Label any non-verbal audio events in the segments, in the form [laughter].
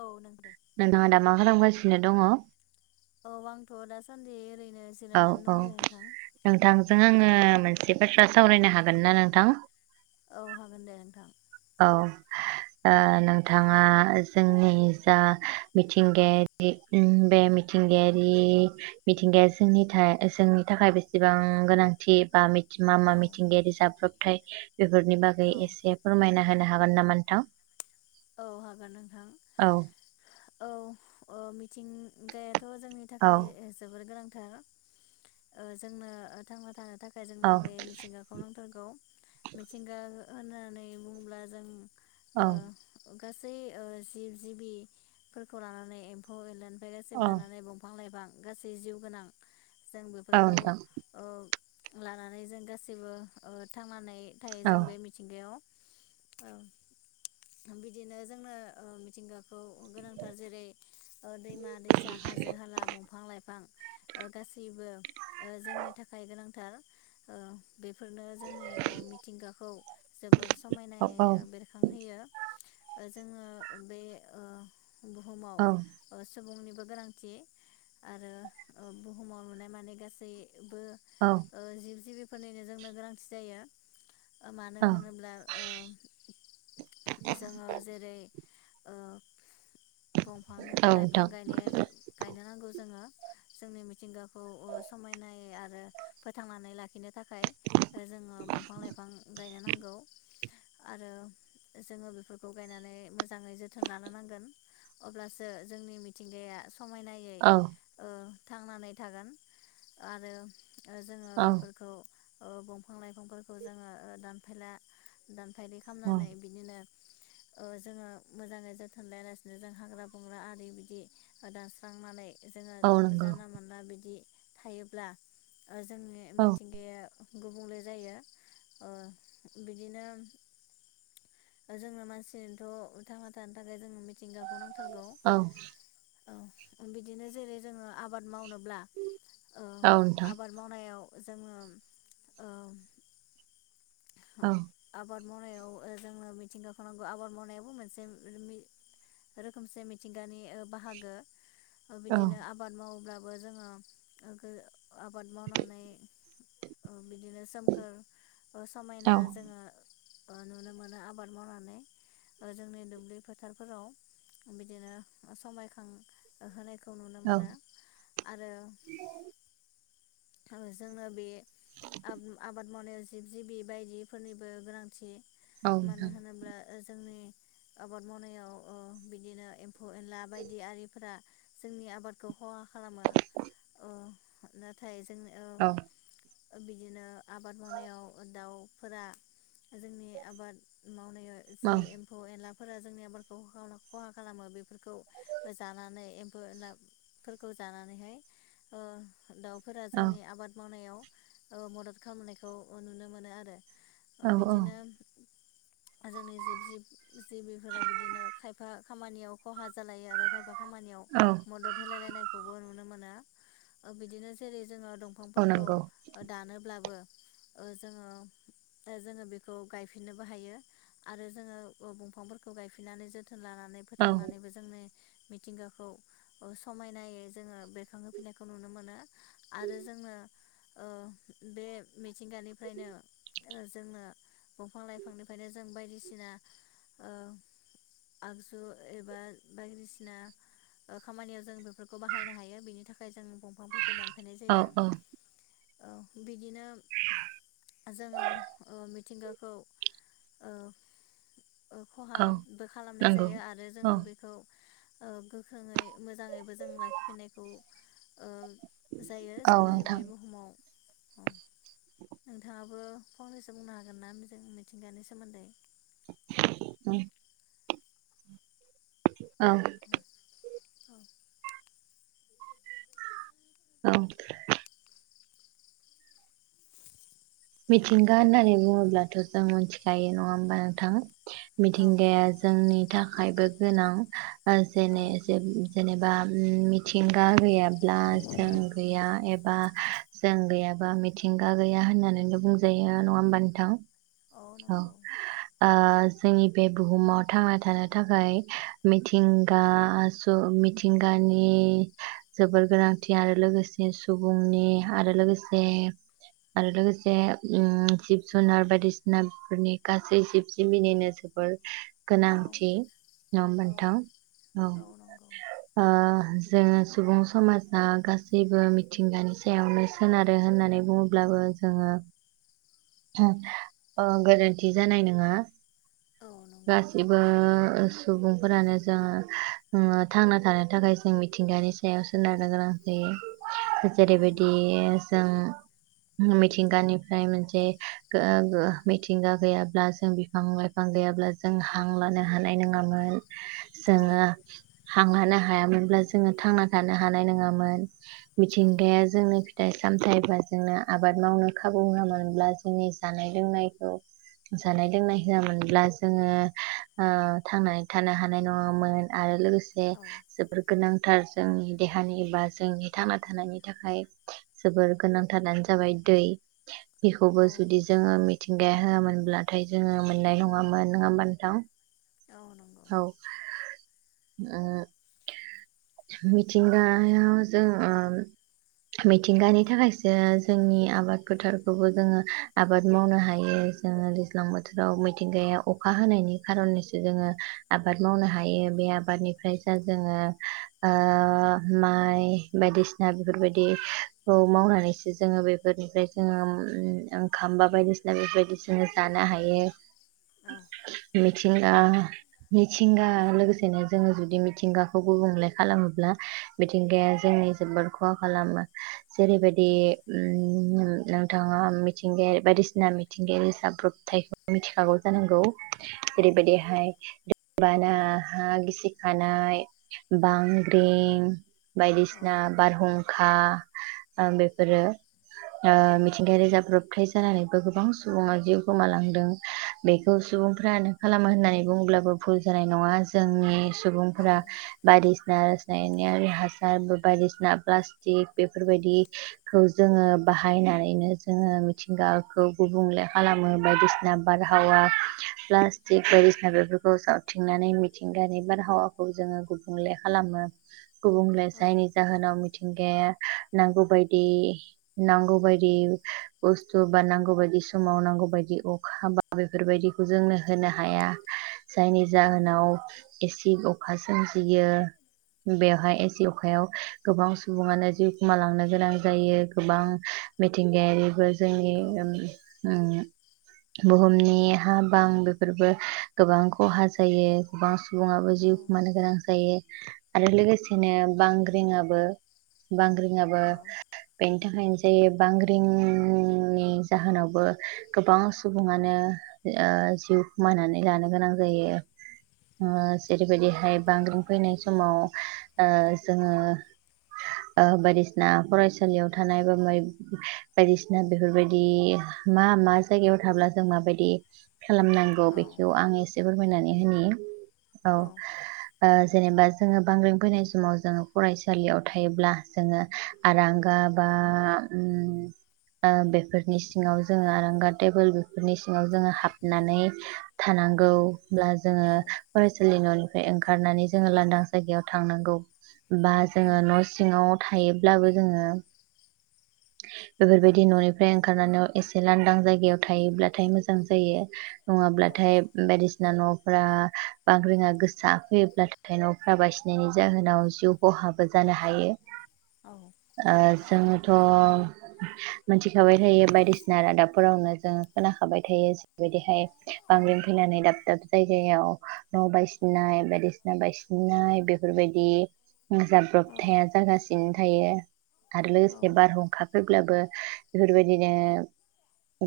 औ नों दे नोंथाङा दा मा खालामगासि? नो दङ। औ आंथ दासान्दि ओैरै औ औ नोंथांजों आङो मोनसे बाथ्रा सावरायनो हागोन ना नोंथां? औ हागोन दे नोंथां। औ ओ नोंथाङा जोंनि जा मिथिंगायारि बे मिथिंगायारि मिथिंगाया जोंनि था जोंनि थाखाय बेसेबां गोनांथि बा मि मा मा औ मिथिंगायारि जाब्रब थाय बेफोरनि बागै औ एसे फोरमायना होनो हागोन नामा नोंथां? औ हागोन नोंथां। औ औ ओ मिथिंगाया थ जोंनि औ थाखाय ओ जोबोर गोनां ओ जोंनो थांना थानो थाख औ जोंनो बे मिथिंगाखौ नांथारगौ मिथिंगा होननानै बुङोब्ला जों ओ औ गासै ओ जिब जिबिफोरखौ लानानै एम्फौ एनला औ लानानै दंफां लाइफां गासै जिउ गोनां जों औ बेफोरखौ नोंथां अ लानानै जों गासैबो ओ थांनानै थायो औ जों बे मिथिंगायाव औ थां बिदिनो जोंनो ओ मिथिंगा खौ गोनांथार जेरै ओ दैमा दैसा हाजो हाला दंफां लाइफां ओ गासैबो ओ जोंनि थाखाय गोनां हो औ बेफोरनो जोंनि ओ मिथिंगाखौ जोबोर औ औ समायनायै बेरखांहोयो। जोङो बे ओ बुहुमाव औ ओ सुबुंनिबो गोनांथि आरो बुहुमाव नुनाय माने गासै बो औ ओ जिब जिबि फोरनिनो जोंनो गोनांथि जायो। मानो औ होनोब्ला ओ जोङो जेरै ओ दंफां औ लाइफां नोंथां गायनाय गायनो नांगौ जोङो जोंनि मिथिंगाखौ समायनाय आरो फोथांनानै लाखिनो थाखाय जोङो दंफां लाइफां गायनो नांगौ आरो जोङो बेफोरखौ गायनानै मोजाङै जोथोन लानो नांगोन अब्लासो जोंनि मिथिंगाया समायना औ थांनानै थागोन आरो ओ जोङो औ बेफोरखौ औ दंफां लाइफांफोरखौ जोङो दानफायला फायलि औ खालामनानै ओ जोङो मोजाङै जोथोन लायालासिनो जों हाग्रा बंग्रा आरि बिदि दानस्रांनानै जोङो औ नंगौ जानला मोनला बिदि थायोब्ला जोंनि औ मिथिंगाया गुबुंले जायो ओ बिदिनो दा जोंनो मानसिथ थांना थानो थाखाय जोंङो मिथिंगाखौ नांथारग औ औ बिदिनो जेरै जोङो आबाद मावनो ब्ला औ आबाद मावनायाव जोङो ओ औ आबाद मावनायाव ओ जोंङो मिथिंगाखौनो आबाद मावनायाबो मोनसे रोखोमसे मिथिंगानि ओ बाहागो औ बिदिनो आबाद मावोब्ला बो जोङो आबाद मावनानै बिदिनो सोमखोर समायना औ जोङो नुनो मोनो आबाद मावनानै जोंनि दुब्लि फोथारफोराव बिदिनो समायखां होनाय खौ नुनो औ मोनो आरो ओ जोंनो बे आब-आबाद मावनायाव जे जिबि बायदिफोरनिबो गोनांथि औ मानो नोंथां होनोब्ला ओ जोंनि आबाद मावनायाव अ बिदिनो एम्फौ एनला बायदि आरिफोरा जोंनि आबादखौ खहा खालामो अ नाथाय जों औ ओ बिदिनो आबाद मावनायाव अ दाउफोरा जोंनि आबाद मावनायाव औ जि एम्फौ एनला फोरा जोंनि आबादखौ खल खहा खालामो बे बेफोरखौ जानानै बोलाब फोरखौ जानानैहाय ओ दाउ फोरा जोंनि आबाद मावनायाव ओ मदद खालामनायखौ अ नुनो मोनो आरो ओ औ बिदिनो जोंनि जिब जिबिफोरा बिदिनो खायफा खामानियाव खहा जालायो आरो खायफा खामानियाव औ मदद होलाय लायनायखौबो नुनो मोना। ओ बिदिनोसै जोंङो औ दंफांफोरखौ नंगौ ओ दानोब्लाबो ओ जोङो जोङो बेखौ गायफिननोबो हायो आरो जोङो बमफांफोरखौ गायफिननानै जोथ थोन लानानै औ फोथांनानैबो जोंनि मिथिंगाखौ अ समायनायै जोङो बेरखांहोफिननायखौ नुनो मोनो आरो जोङो ओ बे मिथ मिथिंगानिफ्रायनो ओ जोंनो दंफां लाइफांनिफ्रायनो जों बायदिसिना ओ आगजु एबा बायदिसिना ओ खामानियाव जों बेब फोरखौ बाहायनो हायो बेनि थाखाय जों दंफांफोरखौ दानफायनाय औ जायो। औ औ बिदिनो जोङो ओ मिथ मिथिंगाखौ ओ ओ औ खहाबो खालामनाय नंगौ जायो आरो औ जोङो बेखौ ओ गोख्रोङै मोजाङैबो जों लाखिफिनायखौ ओ जायो औ जोंनि बे नोंथां बुहुमाव अ नोंथाङाबो फंनैसो बुंनो हागोन ना मोजांङै मिथिंगानि सोमोन्दै? उम [inaudible] औ [inaudible] औ मिथिंगा होननानै बुङोब्लाथ' जों मिथिखायो नङा होमबा नोंथां औ मिथिंगाया जोंनि थाखायबो गोनां बा औ जेने जेब जेनेबा उम मिथिंगा गैयाब ब्ला जों गैया एब बा जों गैयाबा मिथिंगा गैया होननानै ओनो बुंजायो नङा होमबा नोंथां? औ ओ जोंनि बे बुहुमाव थांना थानो थाखाय मिथिंगा जु मिथिंगानि जोबोर गोनांथि आरो लोगोसे सुबुंनि आरो लोगोसे आरो लोगोस जे ओम जिब जुनार बायदिसिना बेफोरनि गासै जिब जिबिनिनो जोबोर औ गोनांथि नङा होनबा औ नोंथां औ ओ जोङो सुबुं समाजा गासैबो मिथिंगानि सायावनो सोनारो होननानै बुङोब्लाबो जोङो [unintelligible] ओ गोरोन्थि जानाय नोङा। औ नंगौ गासिबो ओ सुबुंफोरानो जों ओं थांना थानो थाखाय जों मिथिंगानि सायाव सोनारनो गोनां जायो औ जेरैबायदि जों मिथिंगानिफ्राय मोनसे गो गो मिथिंगा गैयाब्ला जों बिफां लाइफां गैयाब्ला जों हां लानो हानाय नोङामोन। जोङा हां लानो हायामोनब्ला जोङो थांना थानो हानाय नोङामोन। औ मिथिंगाया जोंनो थाइ सामथायबा जोंना आबाद मावनो खाबु होआमोनब्ला जोंनि जानाय लोंनायखौ जानाय लोंनाय होआमोनब्ला जोङो ओ थांनानै थानो हानाय नङामोन आरो लोगोस से औ जोबोर गोनां थार जोंनि देहानि एबा जोंनि थांना थानायनि थाखाय जोबोर गोनांथारानो ज जाबाय दै। औ बेखौबो जुदि जोङो मि थिंगाया होआोनब्लाथाय जोङो मोननाय नङामोन नोङा होमबा नोंथां? औ नंगौ औ ओ मिथिंगाया जों ओम मिथिंगानि थाखायसो जोंनि आबाद फोथारखौबो जोङो आबाद मावनो हायो जोङो दैज्लां बोथोराव मिथिंगाया अखा हानायनि खारनैसो जोङो आबाद मावनो हायो बे आबादनिफ्राय जा जोङो ओ माइ बायदिसिना बेफोरबायदिखौ मावनानैसो जोङो बेफोरनिफ्राय जोङो उम ओंखाम बा बायदिसिना बेफोरबायदि जोङो जानो हायो। औ मि थिंगा मिथिंगा लोगोसेनो जोङो जुदि मिथिंगाखौ गुबुंले खालामोब्ला मिथिंगाया जोंनि जोबोद ख'हा खालामो जेरैबायदि औ ओम नोंथाङा मिथिंगायारि बायदिसिना मिथिंगायारि जाब्रबथायखौ मिथिखागौ जानांगौ? औ ओरैबायदिहाय बाना हा गिसिखानाय बांग्रिं औ बायदिसिना बारहुंखा ओ बेफोरो ओ औ मिथिंगायारि जाब्रब थाय जानानैबो गोबां सुबुङा जिउ गोमालांदों बेखौ सुबुंफ्रानो खालामो होननानै बुंङोब्लाबो भुल जानाय नङा जोंनि औ सुबुंफोरा बायदिसि ना रासायनारि हासार बायदिसिना प्लास्टिक बेफोरबायदिखौ जोङो बाहायनानैनो जोङो मिथिंगाखौ गुबुंले खालामो बायदिसिना बारहावा प्लास्टिक बायदिसिना बेफोरखौ सावथिंनानै मिथिंगानि बारहावाखौ जोङो गुबुंले खालामो। गुबुंले औ जायनि जाहोनाव मिथिंगाया नांगौ बायदि नांगौ बायदि बुस्थु बा नांगौ बायदि समाव नांगौ बायदि अखा बा बेफोरबायदिखौ जोंनो होनो हाया जायनि जाहोनाव एसिद अखा सोमजियो बेवहाय एसि अखायाव गोबां सुबुङानो जिउ खोमालांनो गोनां जायो। गोबां मिथिंगायारिफोर जोंनि ओम ओ बुहुमनि हा बां बेफोरबो गोबां खहा जायो गोबां सुबुङाबो जिउ खोमानो गोनां जायो आरो लोगोसेनो बांग्रिंआबो बां [unintelligible] बेनि थाखायनो जायो बांग्रिं नि जाहोनावबो गोबां सुबुङानो ओ जिउ खोमानानै लानो गोनां जायो ओ जेरैबायदिहाय बांग्रिं फैनाय समाव ओ जोङो ओ बायदिसिना फरायसा याव थानाय बा माय बायदिसिना बेफोर बायदि मा मा जायगायाव थाब्ला जों माबायदि खालामनांगौ बेखौ आङो एसे एसे फोरमायनानै औ जेनेबा जोङो बांग्र फैनाय समाव जो फरायसालियाव थायोब्ला जोङो गा बा बेफोरनि सिङाव जोङो आरांगा टेबोल बेफोरनि सिङाव जोङो हाबनानै थानांगौ होनोमब्ला जोङो फरायसालि न'नि ओमफ्राय ओंखारनानै जोङो लांदां जायगायाव थांनांगौ बा औ जोङो न' सिङाव थायोब्लाबो जोङो बेफोरबायदि न'निफ्राय ओंखारनानै एसे लांदां जायगायाव थायोब्लाथाय मोजां जायो नङाब्लाथाय बायदिसिना न' फोरा बांग्रोङा गोसा फैयोब्लाथाय न'फ्रा बायसिनायनि जाहोनाव जिउ खहाबो जानो हायो आ जङोथ' मिथिखाबाय थायो बायदिसिना रादाबफोरावनो जों खोनाखाबाय थायो जेरैबायदिहाय बांग्रिं फैनानै दाब दाब जायगायाव न' बायसिननाय बायदिसिना बायसिननाय बेफोरबायदि जाब्रबथाया जागासिनो थायो आरो लोगोसे बारहुंखा फैब्लाबो बेफोरबायदिनो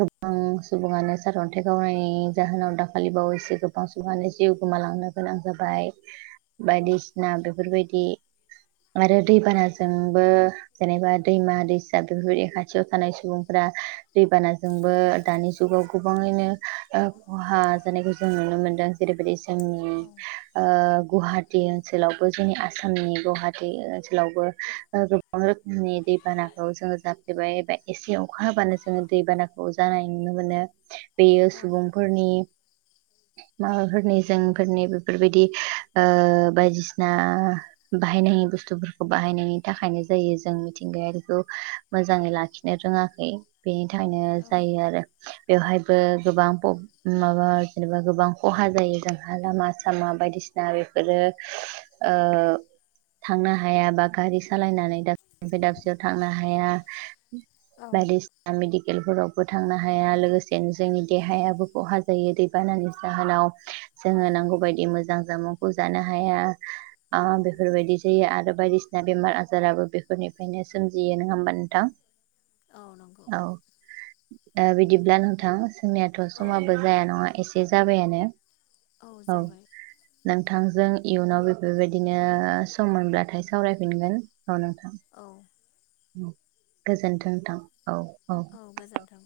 गोबां सुबुङानो सारअन्थाइ गावनायनि जाहोनाव दाखालि बावैसे गोबां सुबुङानो जिउ गोमालांनो गोनां जाबाय बायदिसिना बेफोरबायदि आरो दैबानाजोंबो जेनेबा दैमा दैसा बेफोरबायदि खाथियाव थानाय सुबुंफोरा दैबाना जोंबो दानि जुगाव गोबाङैनो खहा जानायखौ जों नुनो मोनदों जेरैबायदि जोंनि गुवाहाटि ओनसोलावबो जोंनि आसामनि गुवाहाटि ओनसोलावबो गो गोबां रोखोमनि दैबानाखौ जोङो जाफ्लेबाया एसे अखा होबानो जोङो दैबानाखौ जानाय नुनो मोनो बेयो सुबुंफोरनि माबाफोरनि जोंफोरनि बेफोरबायदि बायदिसिना बाहायनायनि बुस्थुफोरखौ बाहायनायनि थाखायनो जायो जों मिथिंगायारिखौ मोजाङै लाखिनो रोङाखै बे निथाखायनो जायो आरो बेवहायबो गोबां माबा जेनेबा गोबां खहा जायो जोंहा लामा सामा बायदिसिना बेफोरो थांनो हाया बा गारि सालायनानै दाब [unintelligible] दाबसेयाव थांनो हाया बायदिसिना मे केलफोरावबो थांनो हाया लोगोसेनो जोंनि देहायाबो खहा जायो दैबानानि जाहोनाव जोङो नांगौ बायदि मोजां जामुंखौ जानो हाया ओ बेफोरबायदि जायो। आरो बायदिसिना बेमार-आजाराबो बेनिफ्रायनो सोमजियो नङा होमबा नोंथां। औ नंगौ औ बिदिब्ला नोंथां जोंनियाथ' औ समाबो जाया नङा एसे एसे जाबायानो औ नोंथांजों इयुनाव बेफोरबायदिनो सम मोनब्लाथाय सावरायफिनगोन। औ गोजोनथों नींथां। औ गोजोनथीं।